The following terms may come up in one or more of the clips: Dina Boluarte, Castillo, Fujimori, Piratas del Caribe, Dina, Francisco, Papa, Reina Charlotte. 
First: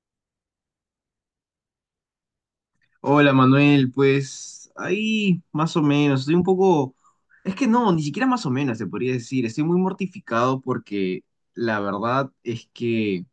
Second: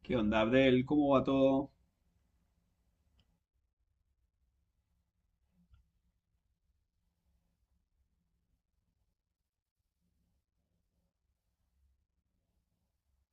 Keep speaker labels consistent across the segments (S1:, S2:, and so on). S1: ¿Qué onda, Abdel? ¿Cómo va todo?
S2: Hola Manuel, pues ahí más o menos, estoy un poco, es que no, ni siquiera más o menos se podría decir. Estoy muy mortificado porque la verdad es que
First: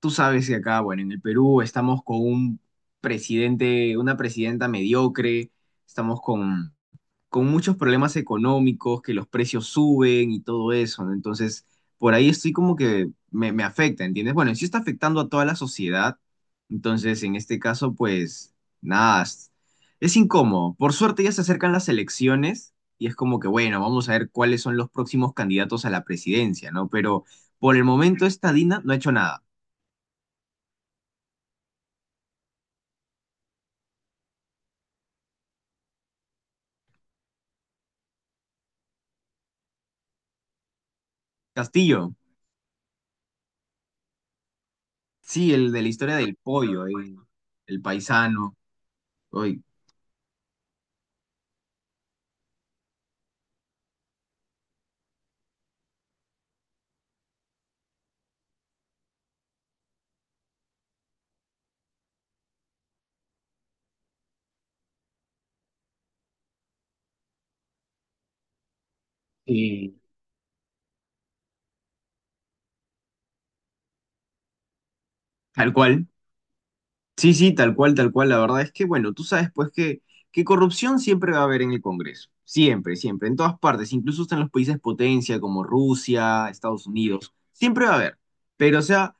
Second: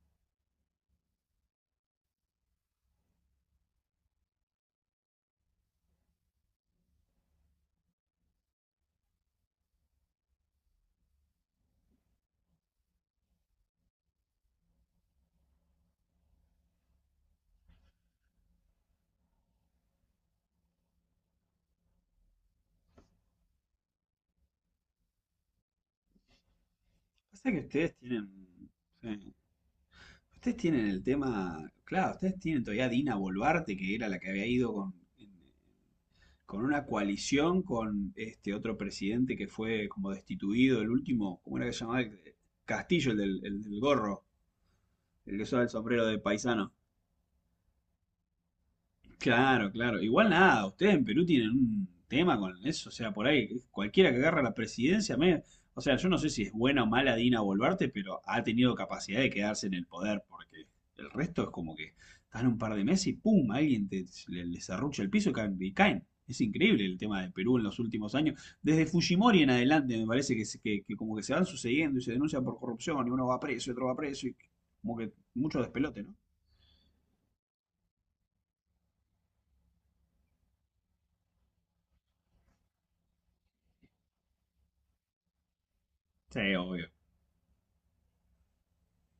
S2: tú sabes que acá, bueno, en el Perú estamos con un presidente, una presidenta mediocre. Estamos con muchos problemas económicos, que los precios suben y todo eso, ¿no? Entonces, por ahí estoy como que me afecta, ¿entiendes? Bueno, y sí está afectando a toda la sociedad. Entonces en este caso, pues nada, es incómodo. Por suerte ya se acercan las elecciones y es como que, bueno, vamos a ver cuáles son los próximos candidatos a la presidencia, ¿no? Pero
S1: Pasa que
S2: por el
S1: ustedes
S2: momento
S1: tienen.
S2: esta Dina no ha hecho
S1: Sí,
S2: nada.
S1: ustedes tienen el tema. Claro, ustedes tienen todavía a Dina Boluarte, que era la que había ido con, en- con una coalición con este otro presidente que fue como destituido, el último, ¿cómo era que se llamaba?
S2: Castillo.
S1: El- Castillo, el del gorro, el que
S2: Sí,
S1: usaba el
S2: el de la
S1: sombrero
S2: historia
S1: de
S2: del
S1: paisano.
S2: pollo, ahí, el paisano. Uy.
S1: Claro, claro. Igual nada, ustedes en Perú tienen un tema con eso, o sea, por ahí cualquiera que agarra la presidencia, me- o sea, yo no sé si es buena o mala Dina Boluarte, pero ha tenido capacidad de quedarse en el poder, porque el resto es como que están un par de meses y ¡pum! Alguien te, le serrucha el piso y caen, y caen. Es increíble el tema de Perú en los últimos años. Desde Fujimori en
S2: Y
S1: adelante me parece que, se- que como que se van sucediendo y se denuncian por corrupción y uno va preso y otro va preso y como que mucho
S2: tal
S1: despelote,
S2: cual.
S1: ¿no?
S2: Sí, sí, tal cual, tal cual. La verdad es que, bueno, tú sabes pues que corrupción siempre va a haber en el Congreso. Siempre, siempre, en todas partes, incluso hasta en los países potencia como Rusia,
S1: Sí, obvio.
S2: Estados Unidos. Siempre va a haber. Pero, o sea,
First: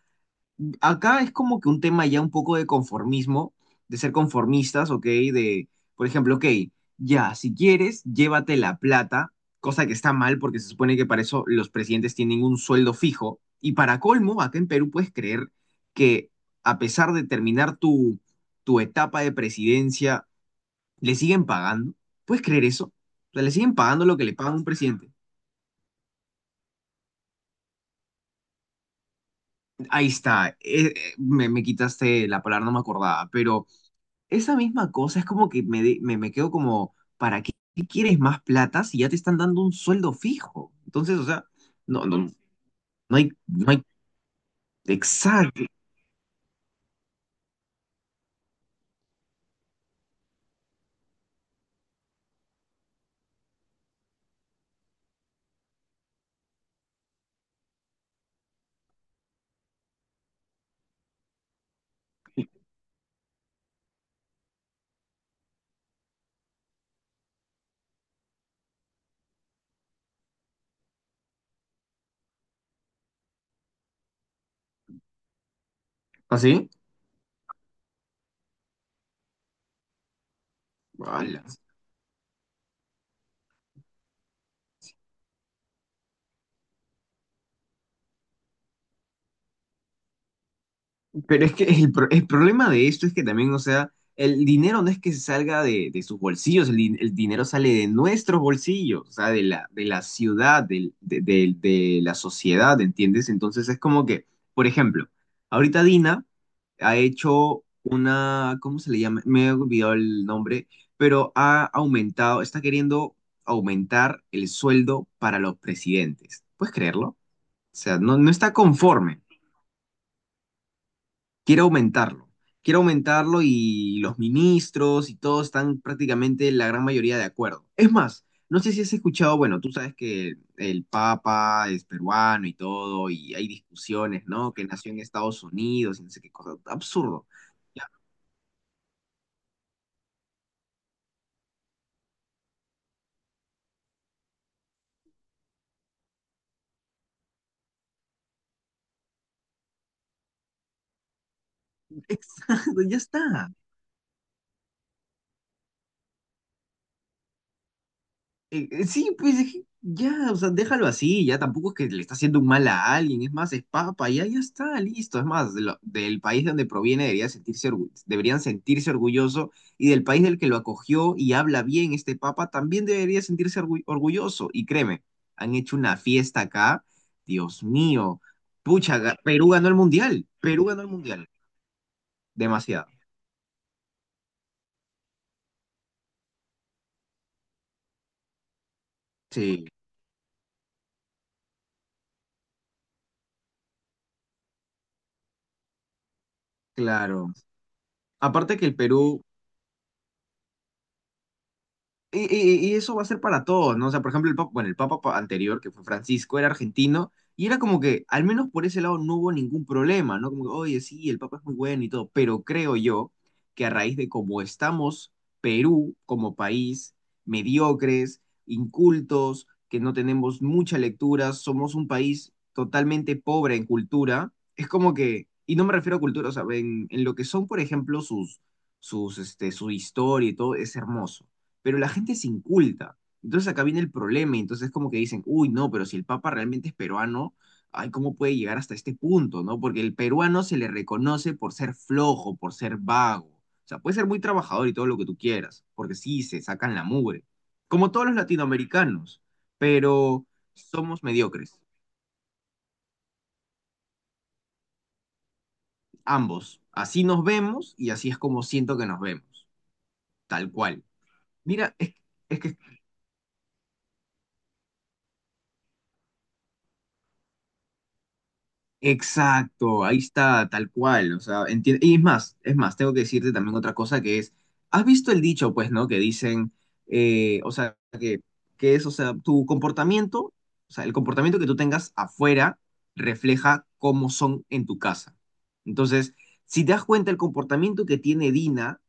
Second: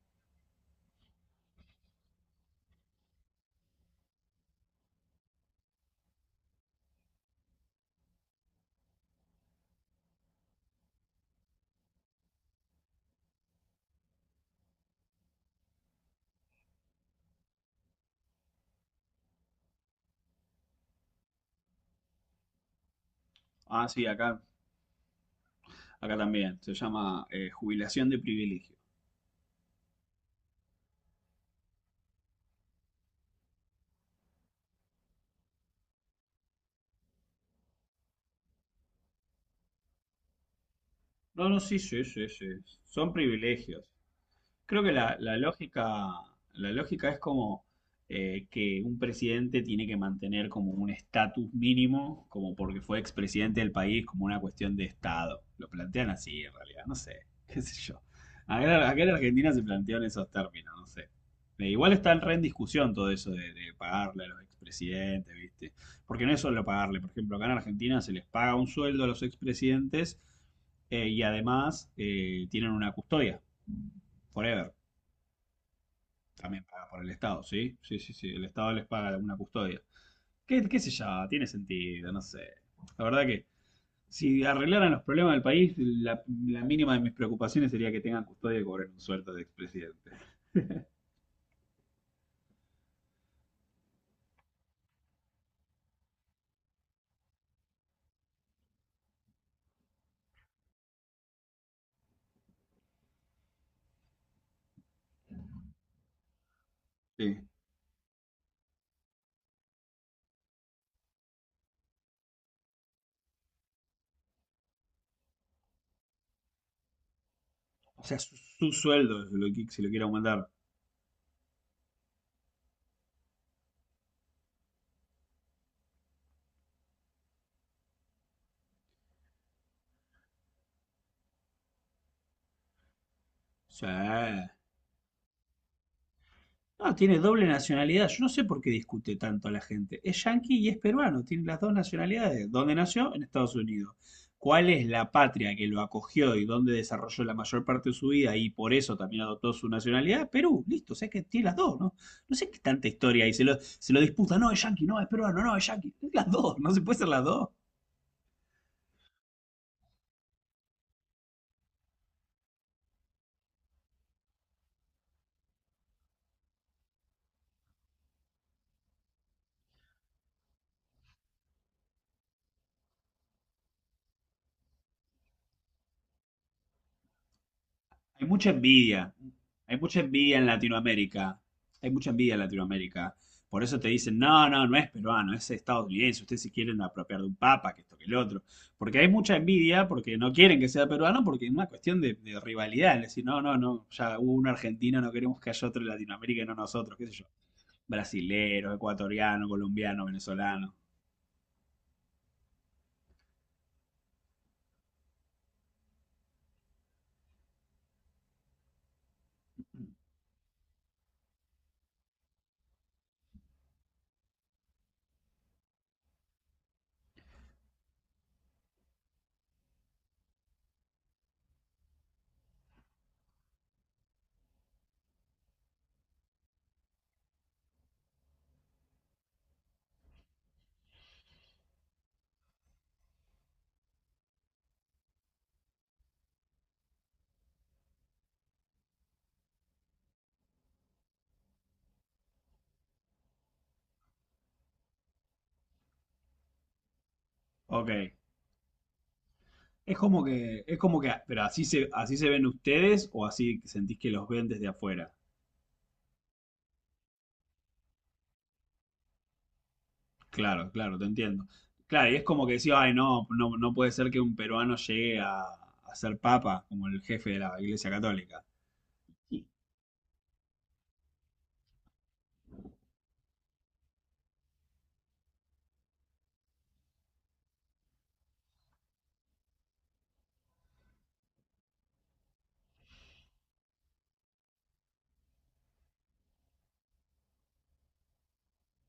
S2: acá es como que un tema ya un poco de conformismo, de ser conformistas, ¿ok? De, por ejemplo, ok, ya, si quieres, llévate la plata, cosa que está mal porque se supone que para eso los presidentes tienen un sueldo fijo. Y para colmo, acá en Perú puedes creer que a pesar de terminar tu, tu etapa de presidencia, le siguen pagando. ¿Puedes creer eso? O sea, le siguen
S1: Ah,
S2: pagando
S1: sí,
S2: lo que le
S1: acá.
S2: pagan a un presidente.
S1: Acá también. Se llama jubilación de privilegio.
S2: Ahí está. Me quitaste la palabra, no me acordaba, pero esa misma cosa es como que me quedo como, ¿para qué quieres más plata si ya te están dando un sueldo fijo? Entonces, o sea,
S1: No, no, sí, sí,
S2: no,
S1: sí,
S2: no,
S1: sí. Son
S2: no hay,
S1: privilegios. Creo que la
S2: exacto.
S1: lógica, la lógica es como que un presidente tiene que mantener como un estatus mínimo, como porque fue expresidente del país, como una cuestión de Estado. Lo plantean así en realidad, no sé, qué sé yo. Acá, acá en Argentina se plantean esos términos, no sé. Igual está en re en discusión todo eso de pagarle a los expresidentes, ¿viste? Porque no es solo pagarle, por ejemplo, acá en Argentina se les paga un sueldo a los expresidentes y además tienen una custodia, forever. También
S2: ¿Así?
S1: paga por el Estado, ¿sí? Sí, sí, sí. El Estado les paga alguna custodia. ¿Qué, qué sé yo? Tiene sentido, no sé. La verdad que si arreglaran los problemas del país, la mínima de mis preocupaciones sería que tengan custodia y cobren un sueldo de expresidente.
S2: Pero es que el problema de esto es que también, o sea, el dinero no es que salga de sus bolsillos. El dinero sale de nuestros bolsillos, o sea, de la ciudad, de la sociedad, ¿entiendes? Entonces es como que, por ejemplo, ahorita Dina ha
S1: Sí.
S2: hecho una, ¿cómo se le llama? Me he olvidado el nombre, pero ha aumentado, está queriendo aumentar el sueldo para los presidentes. ¿Puedes creerlo? O sea,
S1: O
S2: no,
S1: sea,
S2: no
S1: su,
S2: está
S1: su
S2: conforme,
S1: sueldo, si lo que- si lo quiere aumentar. O
S2: quiere aumentarlo. Quiere aumentarlo y los ministros y todos están prácticamente la gran mayoría de acuerdo. Es más, no sé si has escuchado, bueno, tú sabes que el Papa es peruano y todo, y hay discusiones,
S1: sea,
S2: ¿no? Que nació en Estados Unidos y no sé qué cosa.
S1: no, tiene
S2: Absurdo.
S1: doble
S2: Ya,
S1: nacionalidad. Yo no sé por qué discute tanto a la gente. Es yanqui y es peruano. Tiene las dos nacionalidades. ¿Dónde nació? En Estados Unidos. ¿Cuál es la patria que lo acogió y dónde desarrolló la mayor parte de su vida y por eso también adoptó su nacionalidad? Perú, listo, o sea que tiene las dos, ¿no? No sé qué
S2: exacto,
S1: tanta
S2: ya
S1: historia hay,
S2: está.
S1: se lo disputa, no, es yanqui, no, es peruano, no, es yanqui. Las dos, no se puede ser las dos.
S2: Sí, pues es que ya, o sea, déjalo así, ya tampoco es que le está haciendo un mal a alguien, es más, es papa, ya, ya está, listo, es más, del país de donde proviene debería sentirse, deberían sentirse orgulloso y del país del que lo acogió y habla bien este papa también debería sentirse orgulloso y créeme, han hecho una fiesta acá, Dios mío,
S1: Hay mucha
S2: pucha,
S1: envidia,
S2: Perú ganó el
S1: hay mucha
S2: mundial,
S1: envidia en
S2: Perú ganó el mundial,
S1: Latinoamérica, hay mucha envidia en
S2: demasiado,
S1: Latinoamérica. Por eso te dicen, no, no, no es peruano, es estadounidense, ustedes se quieren apropiar de un papa, que esto, que el otro. Porque hay mucha
S2: sí,
S1: envidia, porque no quieren que sea peruano, porque es una cuestión de rivalidad. Es decir, no, no, no, ya hubo un argentino, no queremos que haya otro en Latinoamérica y no nosotros, qué sé yo.
S2: claro, aparte que
S1: Brasilero,
S2: el Perú...
S1: ecuatoriano, colombiano, venezolano.
S2: Y eso va a ser para todos, ¿no? O sea, por ejemplo, el papa, bueno, el papa anterior, que fue Francisco, era argentino, y era como que, al menos por ese lado, no hubo ningún problema, ¿no? Como que, oye, sí, el papa es muy bueno y todo, pero creo yo que a raíz de cómo estamos, Perú como país, mediocres, incultos, que no tenemos mucha lectura, somos un país totalmente pobre en cultura, es como que, y no me refiero a cultura, o sea, en lo que son, por ejemplo, su historia y todo, es hermoso pero la gente es inculta. Entonces acá viene el problema, y entonces como que dicen, uy, no, pero si el Papa realmente es peruano, ay, ¿cómo puede llegar hasta este punto, no? Porque el peruano se le reconoce por ser flojo, por ser vago. O sea, puede ser muy trabajador y todo lo que tú quieras, porque sí, se sacan la mugre,
S1: Ok.
S2: como todos los latinoamericanos, pero
S1: Es como
S2: somos
S1: que, pero
S2: mediocres,
S1: así se ven ustedes o así sentís que los ven desde afuera.
S2: ambos. Así nos vemos y así es como siento que nos vemos, tal
S1: Claro,
S2: cual.
S1: claro, te entiendo.
S2: Mira,
S1: Claro, y es
S2: es
S1: como que
S2: que
S1: decía, ay, no, no, no puede ser que un peruano llegue a ser papa como el jefe de la Iglesia Católica. Sí.
S2: exacto, ahí está, tal cual. O sea, y es más, tengo que decirte también otra cosa que es, ¿has visto el dicho, pues, ¿no? Que dicen, o sea, que es, o sea, tu comportamiento, o sea, el comportamiento que tú tengas afuera refleja cómo son en tu casa. Entonces, si te das cuenta, el comportamiento que tiene Dina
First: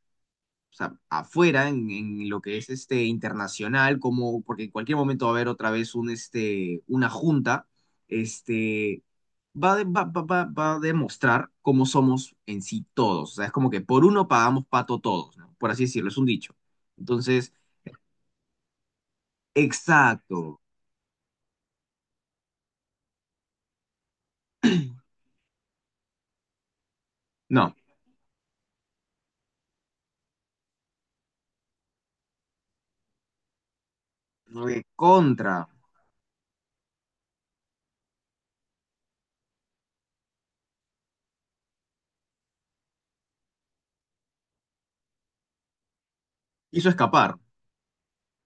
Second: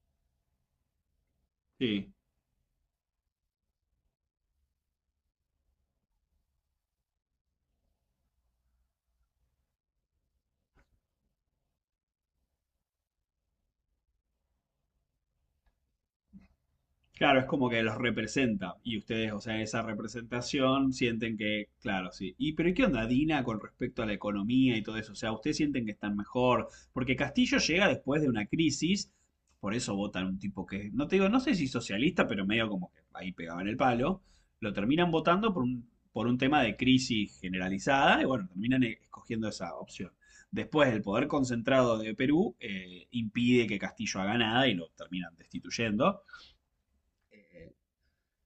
S2: o sea, afuera, en,
S1: Sí,
S2: en lo que es este internacional, como, porque en cualquier momento va a haber otra vez una junta, este, va, de- va, va, va- va a demostrar cómo somos en sí todos. O sea, es como que por uno pagamos pato todos, ¿no? Por así decirlo, es un dicho.
S1: claro, es
S2: Entonces,
S1: como que los representa y ustedes, o sea, esa
S2: exacto.
S1: representación sienten que, claro, sí. Y pero ¿y qué onda Dina con respecto a la economía y todo eso? O sea, ustedes sienten que están mejor, porque Castillo
S2: No,
S1: llega después de una crisis, por eso votan un tipo que, no te digo, no sé si socialista, pero medio como que ahí pegaban el palo, lo terminan votando
S2: recontra.
S1: por un tema de crisis generalizada y bueno, terminan e- escogiendo esa opción. Después, el poder concentrado de Perú impide que Castillo haga nada y lo terminan destituyendo.
S2: Hizo escapar.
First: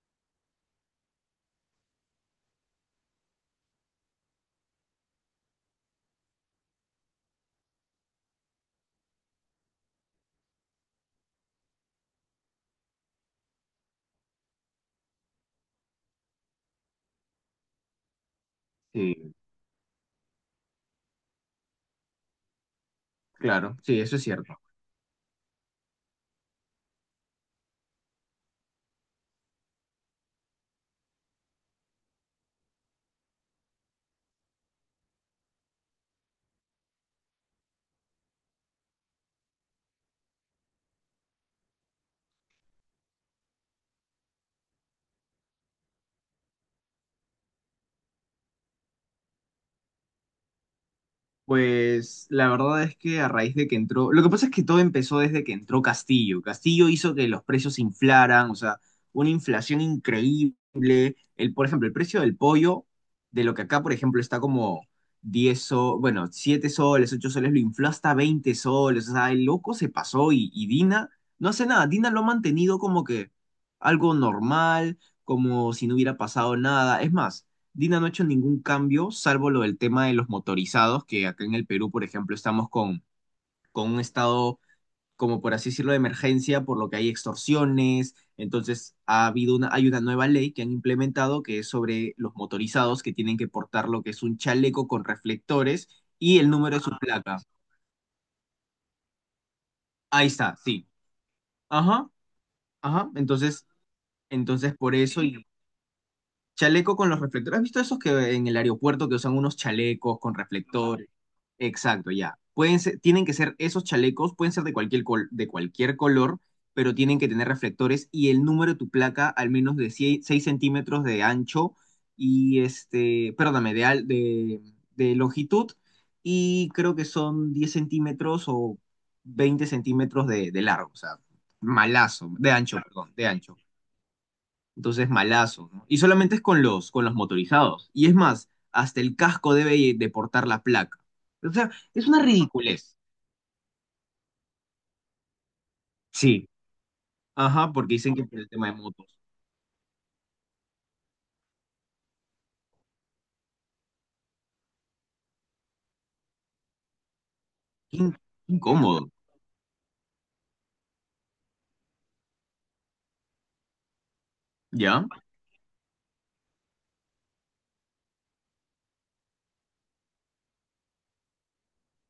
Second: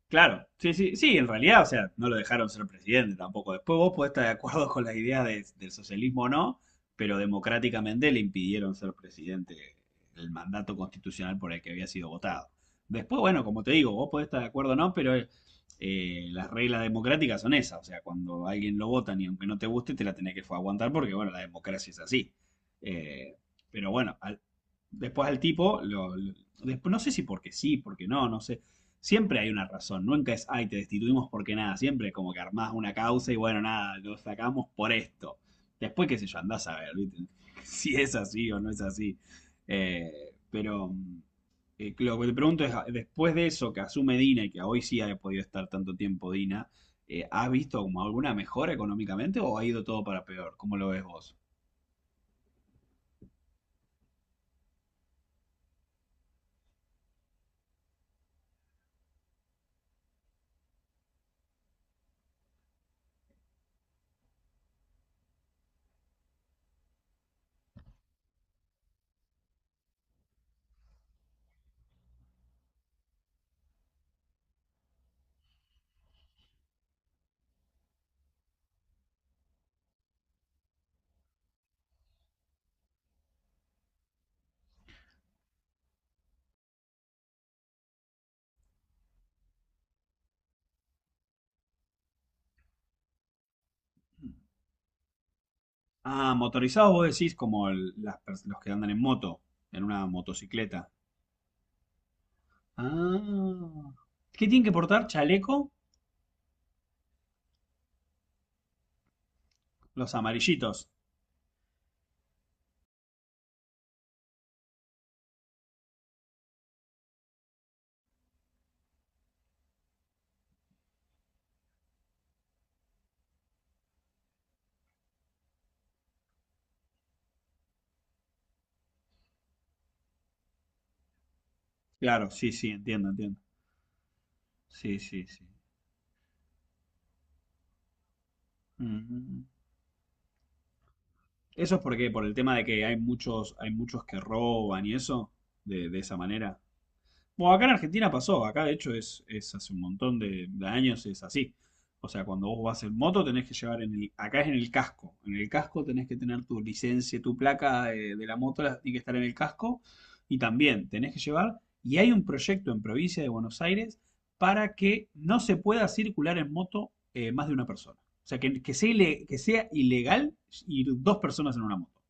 S1: Claro, sí, sí, sí, en realidad, o sea, no lo dejaron ser presidente tampoco. Después vos podés estar de acuerdo con las ideas de- del socialismo o no, pero democráticamente le impidieron ser presidente el mandato constitucional por el que había sido votado. Después, bueno, como te digo, vos podés estar de acuerdo o no, pero las reglas democráticas son esas. O sea, cuando a alguien lo votan y
S2: Sí,
S1: aunque no te guste, te la tenés que aguantar porque, bueno, la democracia es así. Eh,
S2: claro,
S1: pero
S2: sí,
S1: bueno,
S2: eso es
S1: al-
S2: cierto.
S1: después al tipo, lo- después, no sé si porque sí, porque no, no sé. Siempre hay una razón, nunca es, ay, te destituimos porque nada, siempre como que armás una causa y bueno, nada, lo sacamos por esto. Después, qué sé yo, andás a ver, ¿viste? si es así o no es así. Eh, pero mm, lo que te pregunto es, después de eso que asume Dina y que hoy sí ha podido estar tanto tiempo Dina, ¿has visto como alguna mejora económicamente o ha ido todo para peor? ¿Cómo lo ves vos?
S2: Pues la verdad es que a raíz de que entró, lo que pasa es que todo empezó desde que entró Castillo. Castillo hizo que los precios se inflaran, o sea, una inflación increíble. El, por ejemplo, el precio del pollo, de lo que acá, por ejemplo, está como 10 soles, bueno, 7 soles, 8 soles, lo infló hasta 20 soles. O sea, el loco se pasó y Dina no hace nada. Dina lo ha mantenido como que algo normal, como si no hubiera pasado nada. Es más. Dina no ha hecho ningún cambio, salvo lo del tema de los motorizados, que acá en el Perú, por ejemplo, estamos con un estado, como por así decirlo, de emergencia, por lo que hay extorsiones. Entonces, ha habido una, hay una nueva ley que han implementado que es sobre los motorizados que tienen que portar lo que es un chaleco con reflectores
S1: Ah,
S2: y el número de
S1: motorizados
S2: su
S1: vos decís
S2: placa.
S1: como el- las pers- los que andan en moto, en una
S2: Ahí está,
S1: motocicleta.
S2: sí. Ajá, ajá. Entonces,
S1: Ah. ¿Qué tienen que
S2: entonces por
S1: portar?
S2: eso y
S1: ¿Chaleco?
S2: chaleco con los reflectores. ¿Has visto esos que en el aeropuerto que usan unos
S1: Los
S2: chalecos con
S1: amarillitos.
S2: reflectores? Exacto, ya. Pueden ser- tienen que ser esos chalecos, pueden ser de cualquier col- de cualquier color, pero tienen que tener reflectores y el número de tu placa al menos de 6 centímetros de ancho y este, perdóname, de longitud y creo que son 10 centímetros o 20 centímetros de largo, o sea,
S1: Claro,
S2: malazo, de
S1: sí, sí,
S2: ancho,
S1: entiendo,
S2: perdón, de
S1: entiendo.
S2: ancho.
S1: Sí,
S2: Entonces,
S1: sí, sí.
S2: malazo, ¿no? Y solamente es con los, motorizados. Y es más, hasta el
S1: Mm.
S2: casco debe de portar la placa. O sea,
S1: Eso es
S2: es
S1: porque
S2: una
S1: por el tema de que
S2: ridiculez.
S1: hay muchos que roban y eso, de esa
S2: Sí.
S1: manera. Bueno, acá en
S2: Ajá, porque
S1: Argentina
S2: dicen que por
S1: pasó,
S2: el
S1: acá
S2: tema
S1: de
S2: de
S1: hecho
S2: motos.
S1: es hace un montón de años es así. O sea, cuando vos vas en moto tenés que llevar en el, acá es en el casco tenés que tener tu licencia, tu placa
S2: Qué in-
S1: de la moto la- tiene que
S2: Incómodo,
S1: estar en el casco y también tenés que llevar, y hay un proyecto en provincia de Buenos Aires para
S2: ¿ya?
S1: que no se pueda circular en moto más de una persona. O sea, que sea, ile- que sea ilegal ir dos personas en una moto.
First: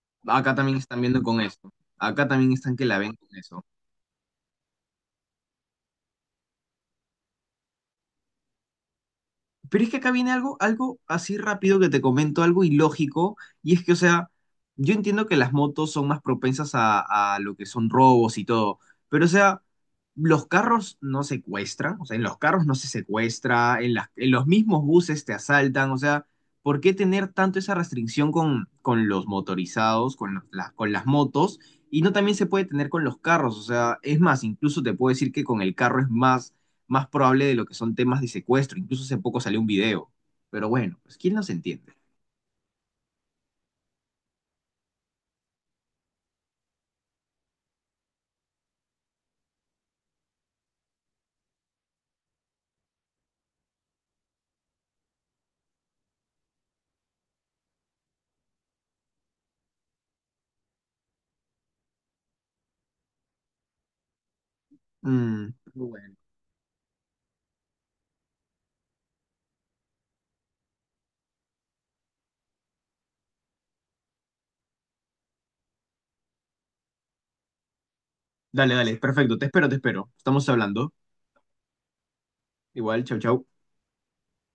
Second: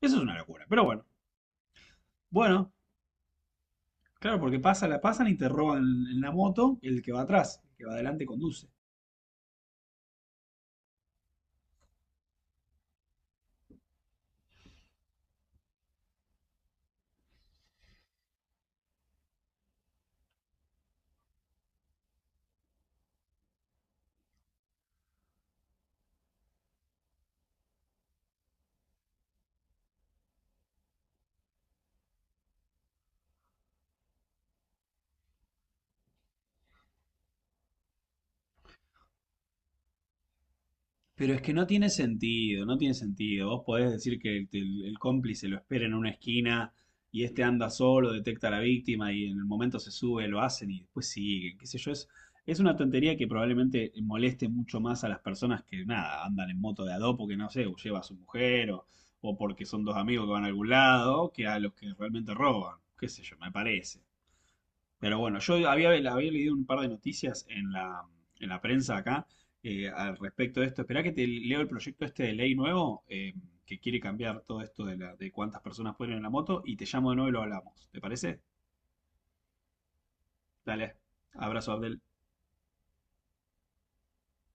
S1: Eso es una
S2: Acá
S1: locura,
S2: también
S1: pero
S2: están
S1: bueno.
S2: viendo con esto. Acá también
S1: Bueno,
S2: están que la ven con eso.
S1: claro, porque pasa, la pasan y te roban en la moto el que va atrás, el que va adelante conduce.
S2: Pero es que acá viene algo así rápido que te comento, algo ilógico, y es que, o sea, yo entiendo que las motos son más propensas a, lo que son robos y todo, pero, o sea, los carros no secuestran, o sea, en los carros no se secuestra, en las, en los mismos buses te asaltan, o sea, ¿por qué tener tanto esa restricción con, los motorizados, con, con las motos? Y no también se puede tener con los carros, o sea, es más, incluso te puedo decir que con el carro es más probable de lo que son temas de secuestro. Incluso hace poco salió un video. Pero bueno, pues
S1: Pero
S2: ¿quién
S1: es
S2: nos
S1: que no tiene
S2: entiende?
S1: sentido, no tiene sentido. Vos podés decir que el cómplice lo espera en una esquina y este anda solo, detecta a la víctima y en el momento se sube, lo hacen y después siguen, qué sé yo. Es una tontería que probablemente moleste mucho más a las personas que, nada, andan en moto de a dos porque, no sé, o lleva a su mujer o porque son dos amigos que van a algún lado, que a los que realmente roban, qué sé yo, me parece. Pero bueno, yo
S2: Mm,
S1: había,
S2: bueno.
S1: había leído un par de noticias en la prensa acá al respecto de esto. Esperá que te leo el proyecto este de ley nuevo que quiere cambiar todo esto de, la, de cuántas personas pueden ir en la moto y te llamo de nuevo y lo hablamos. ¿Te parece?
S2: Dale, dale, perfecto. Te espero, te espero. Estamos hablando.
S1: Dale, abrazo Abdel.
S2: Igual, chau, chau.